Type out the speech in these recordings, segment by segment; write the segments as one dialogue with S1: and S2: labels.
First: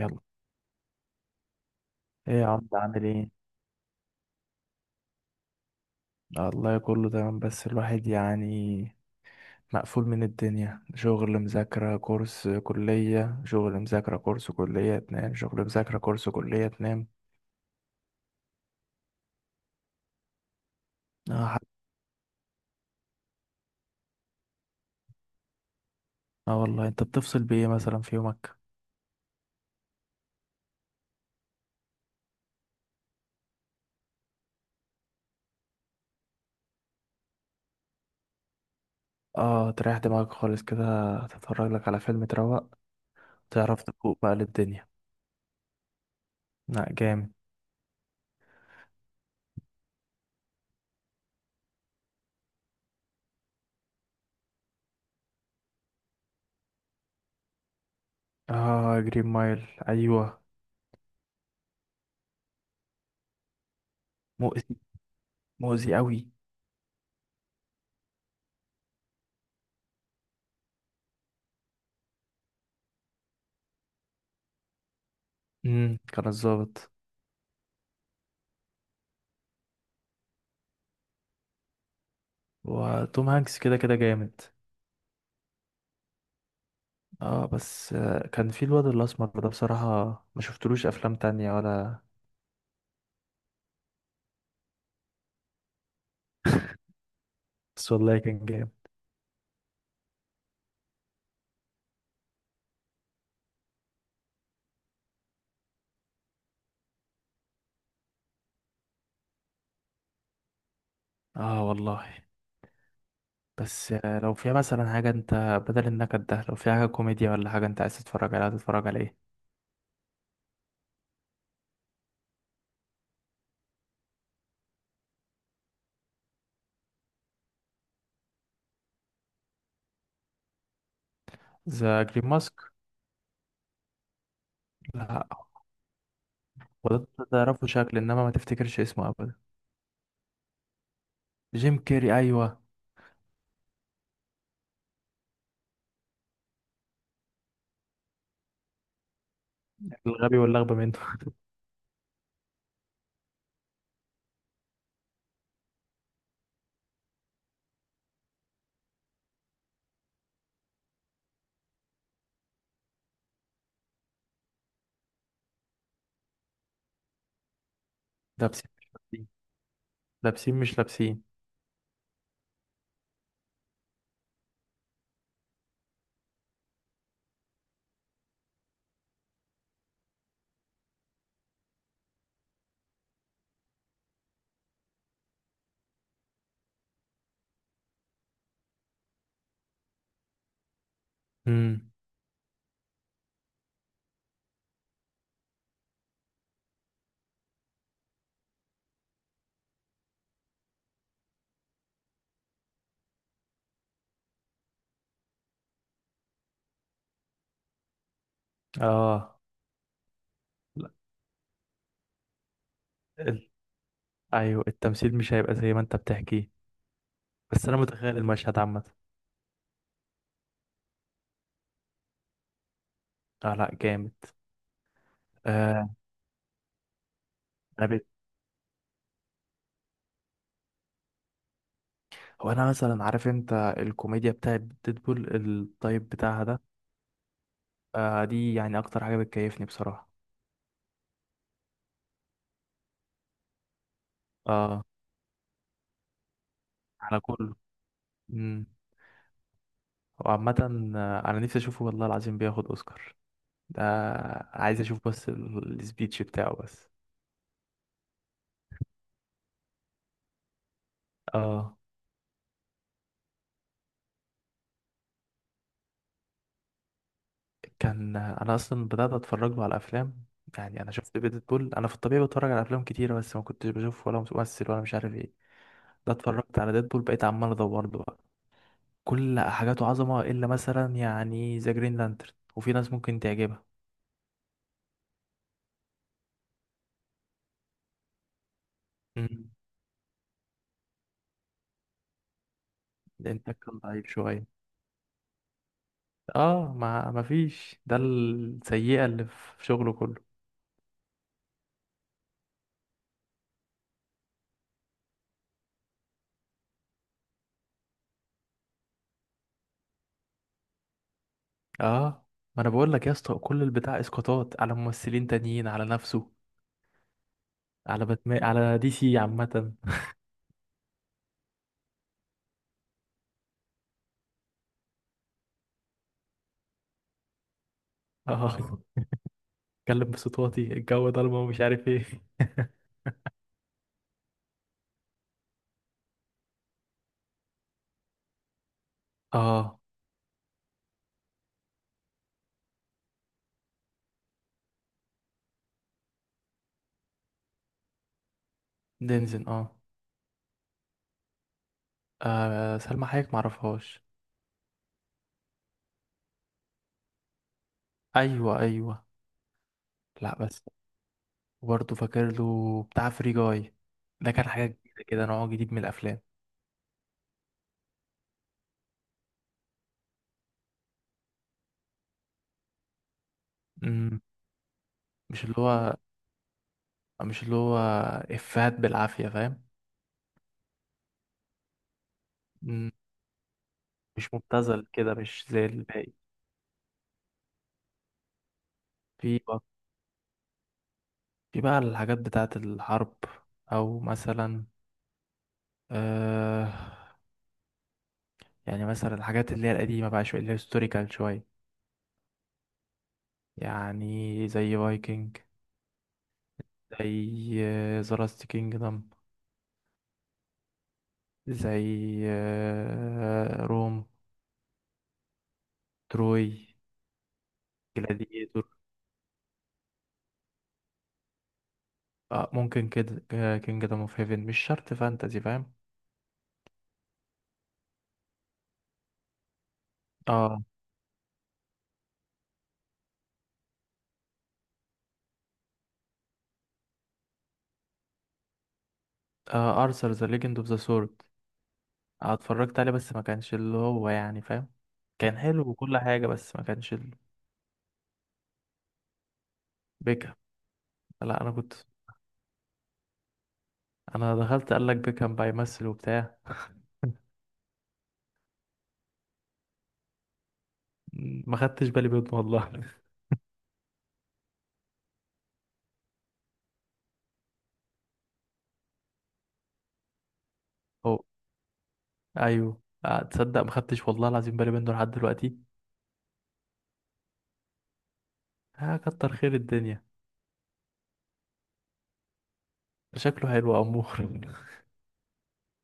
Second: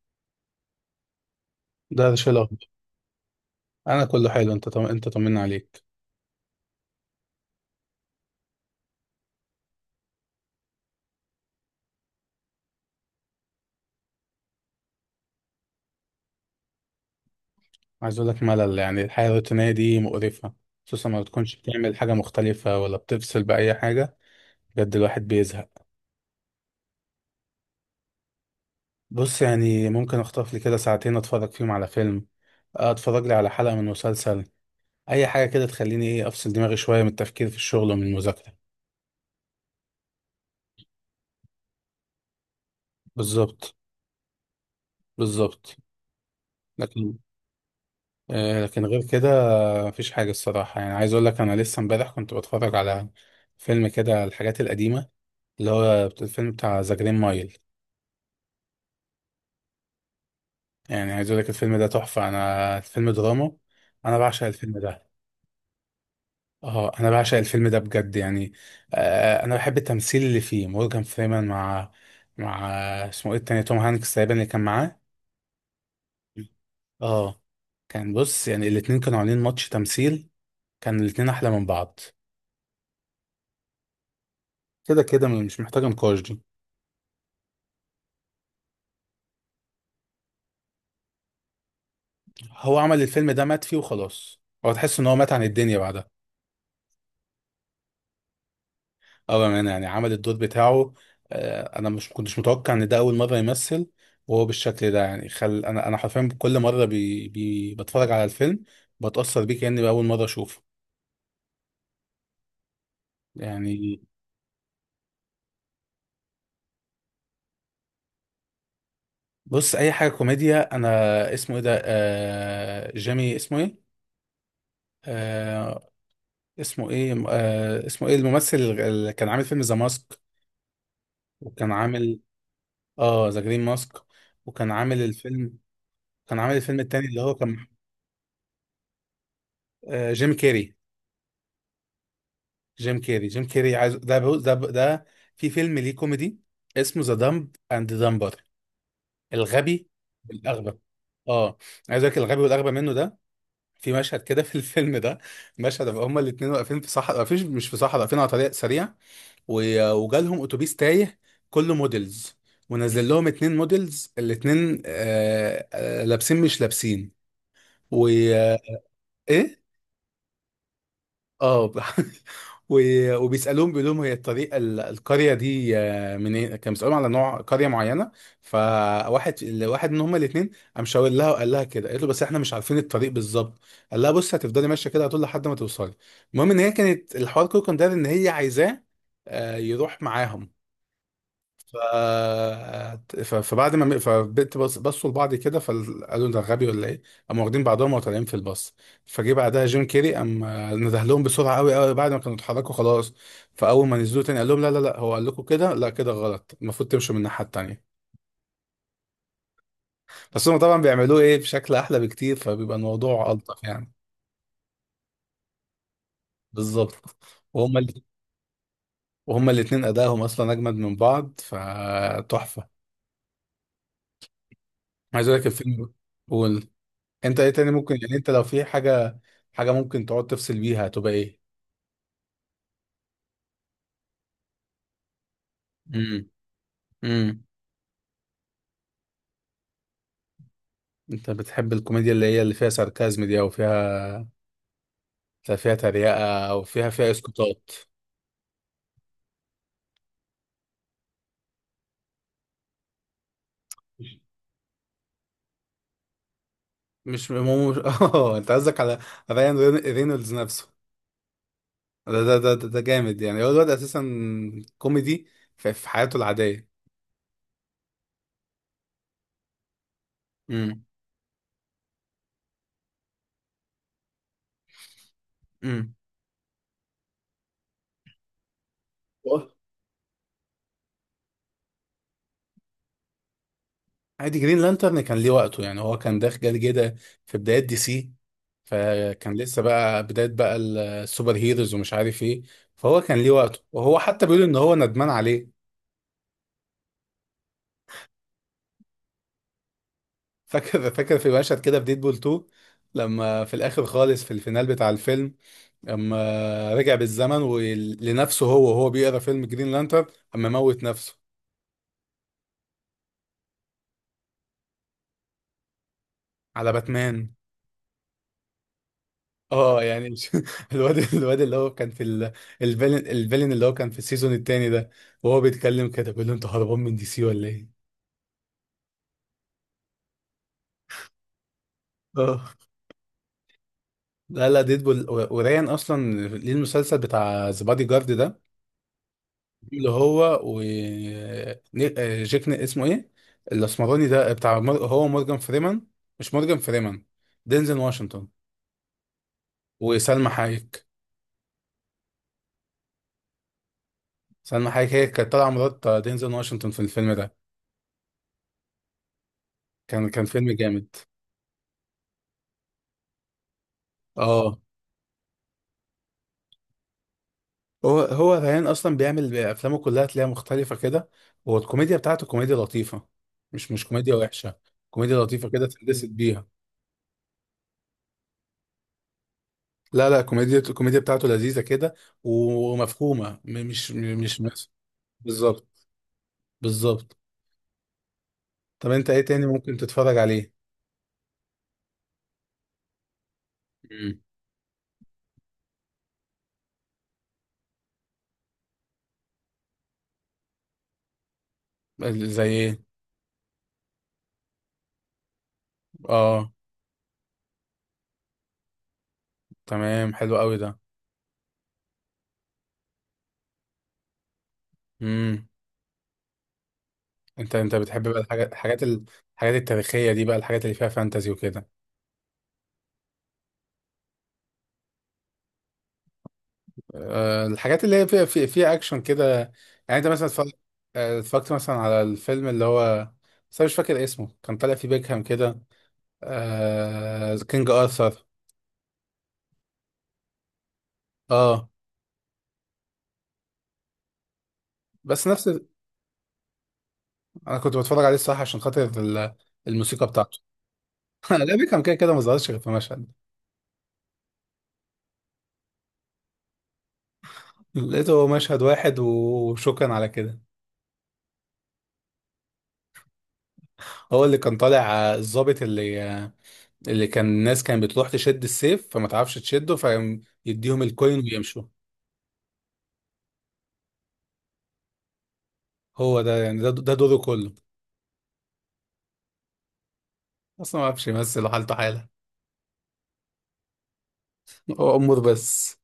S1: يلا.
S2: ده شيء
S1: ايه يا
S2: الاخبار.
S1: عم، عامل ايه؟
S2: انا كله حلو، انت طمنا عليك.
S1: الله، كله تمام، بس الواحد يعني مقفول من الدنيا: شغل، مذاكرة، كورس، كلية، شغل، مذاكرة، كورس، كلية، تنام، شغل، مذاكرة، كورس، كلية، تنام.
S2: عايز اقول لك ملل، يعني الحياه الروتينيه دي مقرفه، خصوصا ما
S1: اه
S2: بتكونش
S1: حق.
S2: بتعمل حاجه مختلفه ولا بتفصل باي حاجه. بجد الواحد بيزهق.
S1: آه والله، انت بتفصل بايه مثلا في يومك؟
S2: بص، يعني ممكن اخطف لي كده ساعتين اتفرج فيهم على فيلم، اتفرج لي على حلقه من مسلسل، اي حاجه كده تخليني ايه افصل دماغي شويه من التفكير في الشغل ومن المذاكره.
S1: اه، تريح دماغك خالص كده، تتفرج لك على فيلم، تروق،
S2: بالظبط.
S1: تعرف تفوق بقى للدنيا.
S2: بالظبط.
S1: لا
S2: لكن،
S1: جامد.
S2: آه لكن غير كده مفيش حاجه الصراحه. يعني عايز اقول لك انا لسه امبارح كنت بتفرج على فيلم كده، الحاجات القديمه، اللي هو الفيلم بتاع ذا جرين مايل.
S1: اه جرين مايل، ايوه.
S2: يعني عايز اقول لك الفيلم ده تحفة، انا الفيلم دراما، انا بعشق
S1: مؤذي،
S2: الفيلم ده.
S1: مؤذي قوي.
S2: اه انا بعشق الفيلم ده بجد يعني. آه انا بحب التمثيل اللي فيه مورجان فريمان مع مع اسمه ايه التاني، توم هانكس تقريبا اللي كان معاه.
S1: كان الظابط.
S2: اه كان، بص يعني الاتنين كانوا عاملين ماتش تمثيل، كان الاتنين احلى من بعض،
S1: وتوم هانكس كده كده جامد.
S2: كده كده مش محتاجة نقاش دي.
S1: اه بس كان في الواد الاسمر ده بصراحة، ما شفتلوش افلام تانية ولا؟
S2: هو عمل الفيلم ده مات فيه وخلاص، هو تحس ان هو مات عن الدنيا بعدها.
S1: بس والله كان جامد.
S2: اه بأمانة يعني عمل الدور بتاعه. انا مش كنتش متوقع ان ده اول مرة يمثل وهو بالشكل ده. يعني خل انا حرفيا كل مرة بتفرج على الفيلم بتأثر بيه كأني بأول مرة اشوفه
S1: اه والله. بس
S2: يعني.
S1: لو فيها مثلا حاجة انت، بدل النكد ده، لو فيها حاجة كوميديا ولا حاجة انت عايز تتفرج عليها، تتفرج على ايه؟
S2: بص اي حاجة كوميديا انا. اسمه ايه ده، جيمي اسمه ايه، آه... اسمه ايه، اسمه ايه الممثل اللي كان عامل فيلم ذا ماسك، وكان
S1: ذا
S2: عامل.
S1: جرين ماسك؟
S2: اه ذا جرين ماسك، وكان عامل
S1: لا.
S2: الفيلم، كان عامل الفيلم
S1: هو
S2: التاني
S1: ده
S2: اللي هو كان،
S1: تعرفه شكل انما ما تفتكرش اسمه ابدا.
S2: جيم كيري.
S1: جيم كيري، ايوه.
S2: جيم كيري عايز، ده بو... ده ب... ده في فيلم ليه كوميدي اسمه ذا دمب اند دمبر، الغبي
S1: الغبي واللغبة
S2: والاغبى.
S1: منه
S2: اه عايز اقول لك الغبي والاغبى منه ده، في مشهد كده في الفيلم ده، مشهد أبقى هما الاثنين واقفين في صحراء، واقفين مش في صحراء، واقفين على طريق سريع، وجالهم اتوبيس تايه كله موديلز، ونزل لهم اتنين موديلز، الاتنين لابسين مش لابسين و...
S1: لابسين مش لابسين.
S2: ايه
S1: لابسين مش لابسين.
S2: اه وبيسالوهم بيقول لهم هي الطريق، القريه دي، منين، كان بيسالوهم على نوع قريه معينه. فواحد، واحد من هما الاثنين قام شاور لها وقال لها كده، قالت له بس احنا مش عارفين الطريق بالظبط، قال لها بص هتفضلي ماشيه كده هتقول لحد ما توصلي. المهم ان هي كانت، الحوار كله كان داير ان هي عايزاه يروح معاهم. ف...
S1: امم.
S2: فبعد ما بصوا لبعض كده، فقالوا ده غبي ولا ايه، قاموا واخدين بعضهم وطالعين في الباص. فجه بعدها جيم كيري قام نده لهم بسرعه، قوي قوي، بعد ما كانوا اتحركوا خلاص، فاول ما نزلوا تاني قال لهم لا لا لا، هو قال لكم كده، لا كده غلط، المفروض تمشوا من الناحيه التانيه.
S1: اه
S2: بس هم طبعا
S1: لا.
S2: بيعملوه ايه بشكل احلى بكتير فبيبقى الموضوع
S1: ال...
S2: الطف يعني.
S1: ايوه، التمثيل مش هيبقى زي ما انت بتحكيه،
S2: بالظبط.
S1: بس
S2: وهم
S1: انا
S2: ال...
S1: متخيل المشهد عامة.
S2: وهم الاثنين ادائهم اصلا اجمد من بعض، فتحفه.
S1: اه لا جامد.
S2: عايز اقول لك
S1: آه.
S2: الفيلم. قول. انت ايه تاني
S1: انا
S2: ممكن،
S1: بيت.
S2: يعني انت لو في حاجه، حاجة ممكن تقعد تفصل بيها هتبقى ايه؟
S1: هو انا مثلا عارف انت الكوميديا بتاعت ديدبول الطيب
S2: امم.
S1: بتاعها ده.
S2: امم.
S1: آه دي يعني اكتر حاجه بتكيفني بصراحه.
S2: انت بتحب الكوميديا اللي هي اللي فيها ساركازم دي، او فيها،
S1: اه،
S2: فيها تريقة او فيها
S1: على كله.
S2: اسقاطات؟
S1: امم. وعامه، انا نفسي اشوفه، والله العظيم، بياخد اوسكار ده. عايز اشوف بس السبيتش بتاعه بس.
S2: مش اه انت قصدك على رايان رينولدز نفسه.
S1: اه،
S2: ده جامد يعني، هو الواد اساسا كوميدي في حياته العادية.
S1: كان انا اصلا بدات اتفرج له على افلام. يعني
S2: امم.
S1: انا شفت ديدبول، انا في الطبيعي بتفرج على افلام كتيره بس ما كنتش بشوف ولا ممثل ولا مش عارف ايه.
S2: امم.
S1: ده اتفرجت على ديدبول بقيت عمال ادور له. كل حاجاته عظمة إلا مثلا يعني ذا جرين لانترن، وفي ناس ممكن تعجبها.
S2: عادي، جرين لانترن كان ليه وقته، يعني هو كان داخل جاي كده في بدايات دي سي، فكان
S1: مم.
S2: لسه بقى بداية بقى السوبر هيروز ومش عارف ايه، فهو كان ليه
S1: الإنتاج
S2: وقته،
S1: كان
S2: وهو
S1: ضعيف
S2: حتى بيقول
S1: شوية.
S2: ان هو ندمان عليه.
S1: اه، ما فيش، ده السيئة اللي في شغله كله.
S2: فاكر في مشهد كده في ديدبول 2، لما في الاخر خالص في الفينال بتاع الفيلم، اما رجع بالزمن ولنفسه هو، وهو بيقرا فيلم جرين لانترن، اما موت نفسه.
S1: اه، ما انا بقول لك يا اسطى، كل البتاع اسقاطات على ممثلين تانيين، على نفسه،
S2: على باتمان.
S1: على باتمان، على دي سي عامة.
S2: اه يعني مش، الواد اللي هو كان في الفيلن اللي هو كان في السيزون التاني ده، وهو بيتكلم كده بيقول له انت هربان من دي سي ولا ايه؟
S1: اه اتكلم بصوت واطي، الجو ضلمة ومش عارف ايه.
S2: اه لا لا، ديدبول وريان اصلا ليه المسلسل بتاع ذا بادي جارد ده،
S1: اه.
S2: اللي هو و اسمه ايه الاسمراني ده، هو مورجان فريمان، مش مورجان فريمان، دينزل واشنطن.
S1: دينزن اه.
S2: وسلمى حايك.
S1: آه سلمى حايك معرفهاش.
S2: سلمى حايك هي كانت طالعه مرات دينزل واشنطن في الفيلم ده،
S1: ايوه ايوه.
S2: كان كان
S1: لا
S2: فيلم
S1: بس،
S2: جامد.
S1: وبرضه فاكر له بتاع فري جاي. ده كان
S2: اه
S1: حاجة جديدة كده، نوع جديد من الأفلام.
S2: هو ريان اصلا بيعمل افلامه كلها تلاقيها مختلفه كده، والكوميديا بتاعته كوميديا لطيفه، مش كوميديا
S1: مم.
S2: وحشه، كوميديا
S1: مش
S2: لطيفه
S1: اللي
S2: كده
S1: هو
S2: تندسك بيها.
S1: مش اللي هو إفيهات بالعافية، فاهم؟
S2: لا لا، كوميديا، الكوميديا بتاعته لذيذة كده،
S1: مم.
S2: ومفهومة م- مش م-
S1: مش
S2: مش مس
S1: مبتذل كده، مش زي
S2: بالظبط.
S1: الباقي.
S2: بالظبط. طب انت ايه
S1: في
S2: تاني
S1: بقى
S2: ممكن تتفرج عليه؟
S1: في بقى الحاجات بتاعة الحرب، أو
S2: مم.
S1: مثلا آه، يعني مثلا الحاجات اللي هي القديمة بقى شوية، اللي هي هيستوريكال شوية.
S2: زي ايه؟
S1: يعني زي فايكنج،
S2: اه
S1: زي ذا لاست كينجدم،
S2: تمام، حلو قوي ده.
S1: زي روم،
S2: امم.
S1: تروي،
S2: انت بتحب بقى
S1: جلاديتور.
S2: الحاجات التاريخية دي بقى، الحاجات اللي فيها فانتازي وكده؟
S1: آه ممكن كده، كينجدم اوف هيفن مش شرط فانتزي، فاهم.
S2: آه الحاجات اللي هي فيها فيها اكشن كده، يعني انت مثلا
S1: اه.
S2: اتفرجت مثلا على الفيلم اللي هو، بس انا مش فاكر اسمه، كان طالع فيه بيكهام كده، آه كينج ارثر.
S1: آه ارثر ذا ليجند اوف ذا سورد،
S2: اه
S1: اتفرجت عليه بس ما كانش اللي هو يعني، فاهم؟
S2: بس
S1: كان
S2: نفس،
S1: حلو وكل حاجة بس ما كانش
S2: انا كنت بتفرج عليه الصراحه عشان خاطر الموسيقى
S1: بيكهام.
S2: بتاعته.
S1: لا
S2: انا
S1: انا
S2: ليبي
S1: كنت،
S2: كان كده كده ما ظهرش غير في مشهد،
S1: انا دخلت قال لك بيكهام بقى يمثل وبتاع،
S2: لقيته هو مشهد واحد وشكرا على كده.
S1: ما خدتش بالي منه والله.
S2: هو اللي كان طالع، الضابط اللي اللي كان الناس كانت بتروح تشد السيف فما تعرفش تشده، فيديهم الكوين
S1: هو،
S2: ويمشوا.
S1: ايوه تصدق ما خدتش والله العظيم بالي منه لحد دلوقتي.
S2: هو ده يعني، ده دوره كله،
S1: اه كتر خير الدنيا.
S2: اصلا ما عرفش يمثل وحالته حاله.
S1: شكله حلو امور
S2: هو امور بس.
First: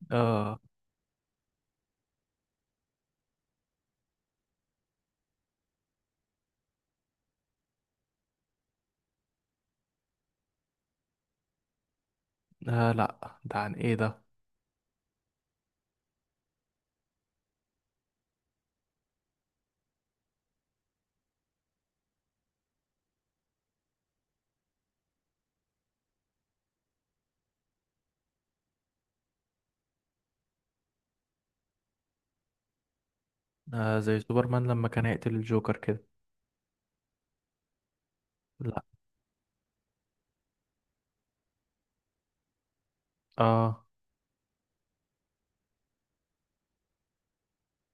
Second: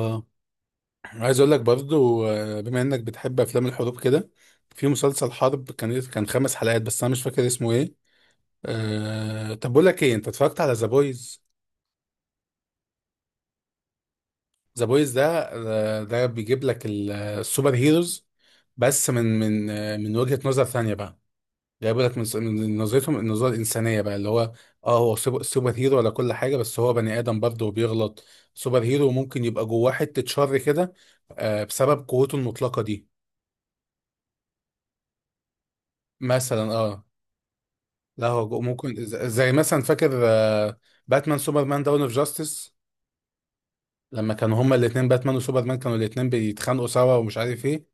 S1: آه.
S2: عايز اقول لك برضو، بما انك بتحب افلام الحروب كده، في مسلسل حرب كان، كان خمس حلقات بس انا مش فاكر اسمه ايه. طب بقول لك ايه، انت اتفرجت على ذا بويز؟
S1: اه لا، ده عن ايه ده؟
S2: ذا بويز ده، ده بيجيب لك السوبر هيروز، بس من وجهة نظر ثانية بقى، جايب لك من من نظرتهم النظرة الإنسانية بقى، اللي هو اه هو سوبر هيرو ولا كل حاجة، بس هو بني آدم برضه وبيغلط، سوبر هيرو ممكن يبقى جواه حتة شر كده، بسبب قوته المطلقة دي.
S1: آه زي سوبرمان لما كان هيقتل الجوكر كده.
S2: مثلا اه. لا هو ممكن زي مثلا، فاكر، باتمان سوبرمان داون اوف جاستس،
S1: اه.
S2: لما كانوا هما الاتنين باتمان وسوبرمان كانوا الاتنين بيتخانقوا سوا ومش عارف ايه،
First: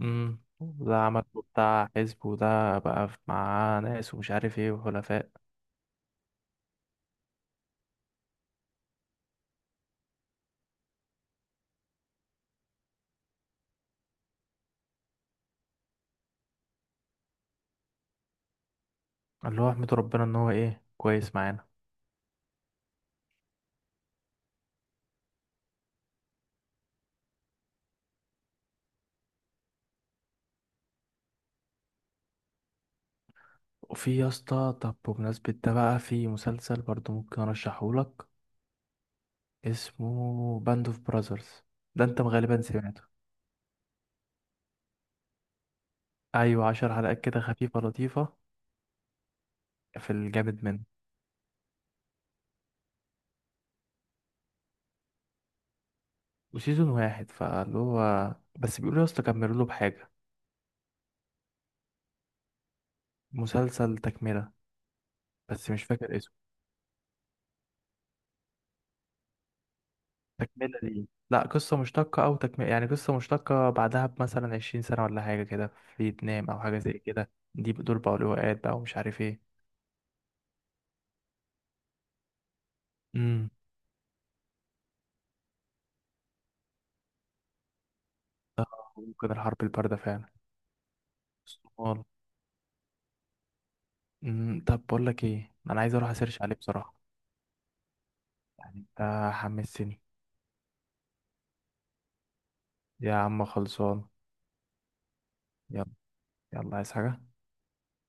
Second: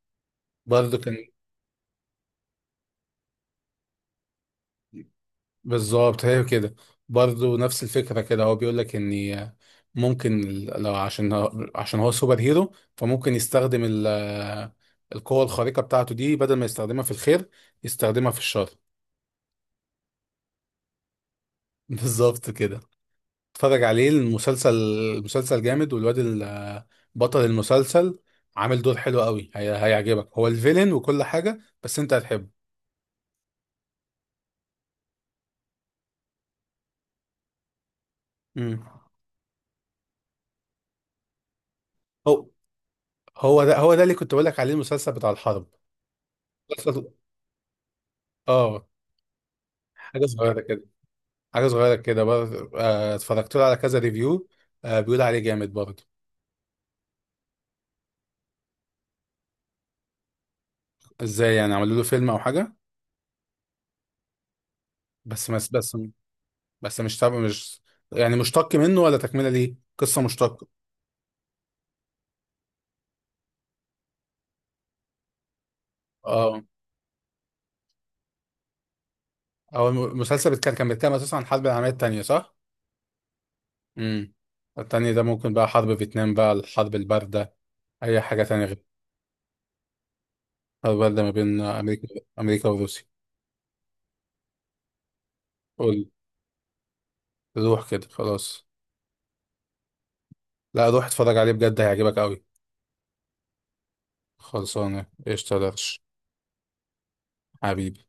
S1: امم، ده
S2: برضه كان.
S1: عمل بتاع حزب وده بقى مع ناس ومش عارف ايه وحلفاء.
S2: بالظبط هي كده. برضه نفس الفكرة كده، هو بيقول لك ان ممكن لو عشان عشان هو سوبر هيرو، فممكن يستخدم القوة الخارقة بتاعته دي بدل ما يستخدمها في الخير، يستخدمها في الشر.
S1: اللي هو احمد ربنا ان هو ايه، كويس معانا.
S2: بالظبط كده. اتفرج عليه المسلسل، المسلسل جامد، بطل المسلسل عامل دور حلو قوي، هيعجبك هو الفيلن وكل حاجة بس انت هتحبه.
S1: وفي يا اسطى، طب بمناسبة ده بقى، في مسلسل برضو ممكن ارشحهولك.
S2: مم.
S1: اسمه باند اوف براذرز، ده انت غالبا سمعته.
S2: هو ده اللي كنت بقول لك عليه، المسلسل بتاع الحرب.
S1: ايوه، عشر
S2: مسلسل-
S1: حلقات كده خفيفة لطيفة،
S2: اه،
S1: في
S2: حاجه صغيره
S1: الجامد منه.
S2: كده، حاجه صغيره كده برضه، اتفرجت له على كذا ريفيو، بيقول عليه جامد برضه.
S1: وسيزون واحد، فاللي هو بس بيقولوا يا اسطى كملوا له بحاجة.
S2: ازاي يعني، عملوا له فيلم او حاجه؟
S1: مسلسل تكملة،
S2: بس بس
S1: بس مش
S2: بس
S1: فاكر اسمه.
S2: بس مش تابع، مش يعني مشتق منه، ولا تكمله ليه قصه مشتقه؟
S1: تكملة ليه؟ لا، قصة مشتقة أو تكملة، يعني قصة مشتقة بعدها بمثلا 20 سنة ولا حاجة كده، في فيتنام أو
S2: اه
S1: حاجة زي كده، دي دول بقوا لواءات بقى ومش عارف ايه.
S2: هو المسلسل بيتكلم، كان بيتكلم اساسا عن الحرب العالميه الثانيه صح؟
S1: امم.
S2: امم. الثانيه ده ممكن بقى حرب فيتنام بقى، الحرب البارده، اي حاجه تانية
S1: ده
S2: غير.
S1: ممكن الحرب الباردة فعلا.
S2: الحرب البارده ما بين
S1: الصومال.
S2: امريكا، امريكا وروسيا.
S1: امم. طب بقول لك ايه، أنا عايز
S2: قول.
S1: أروح أسيرش عليه بصراحة.
S2: روح كده خلاص.
S1: يعني أنت حمسني.
S2: لا روح اتفرج عليه بجد هيعجبك قوي.
S1: يا عم خلصان.
S2: خلصانه قشطه يا
S1: يلا.
S2: درش.
S1: يلا، عايز حاجة؟
S2: حبيبي.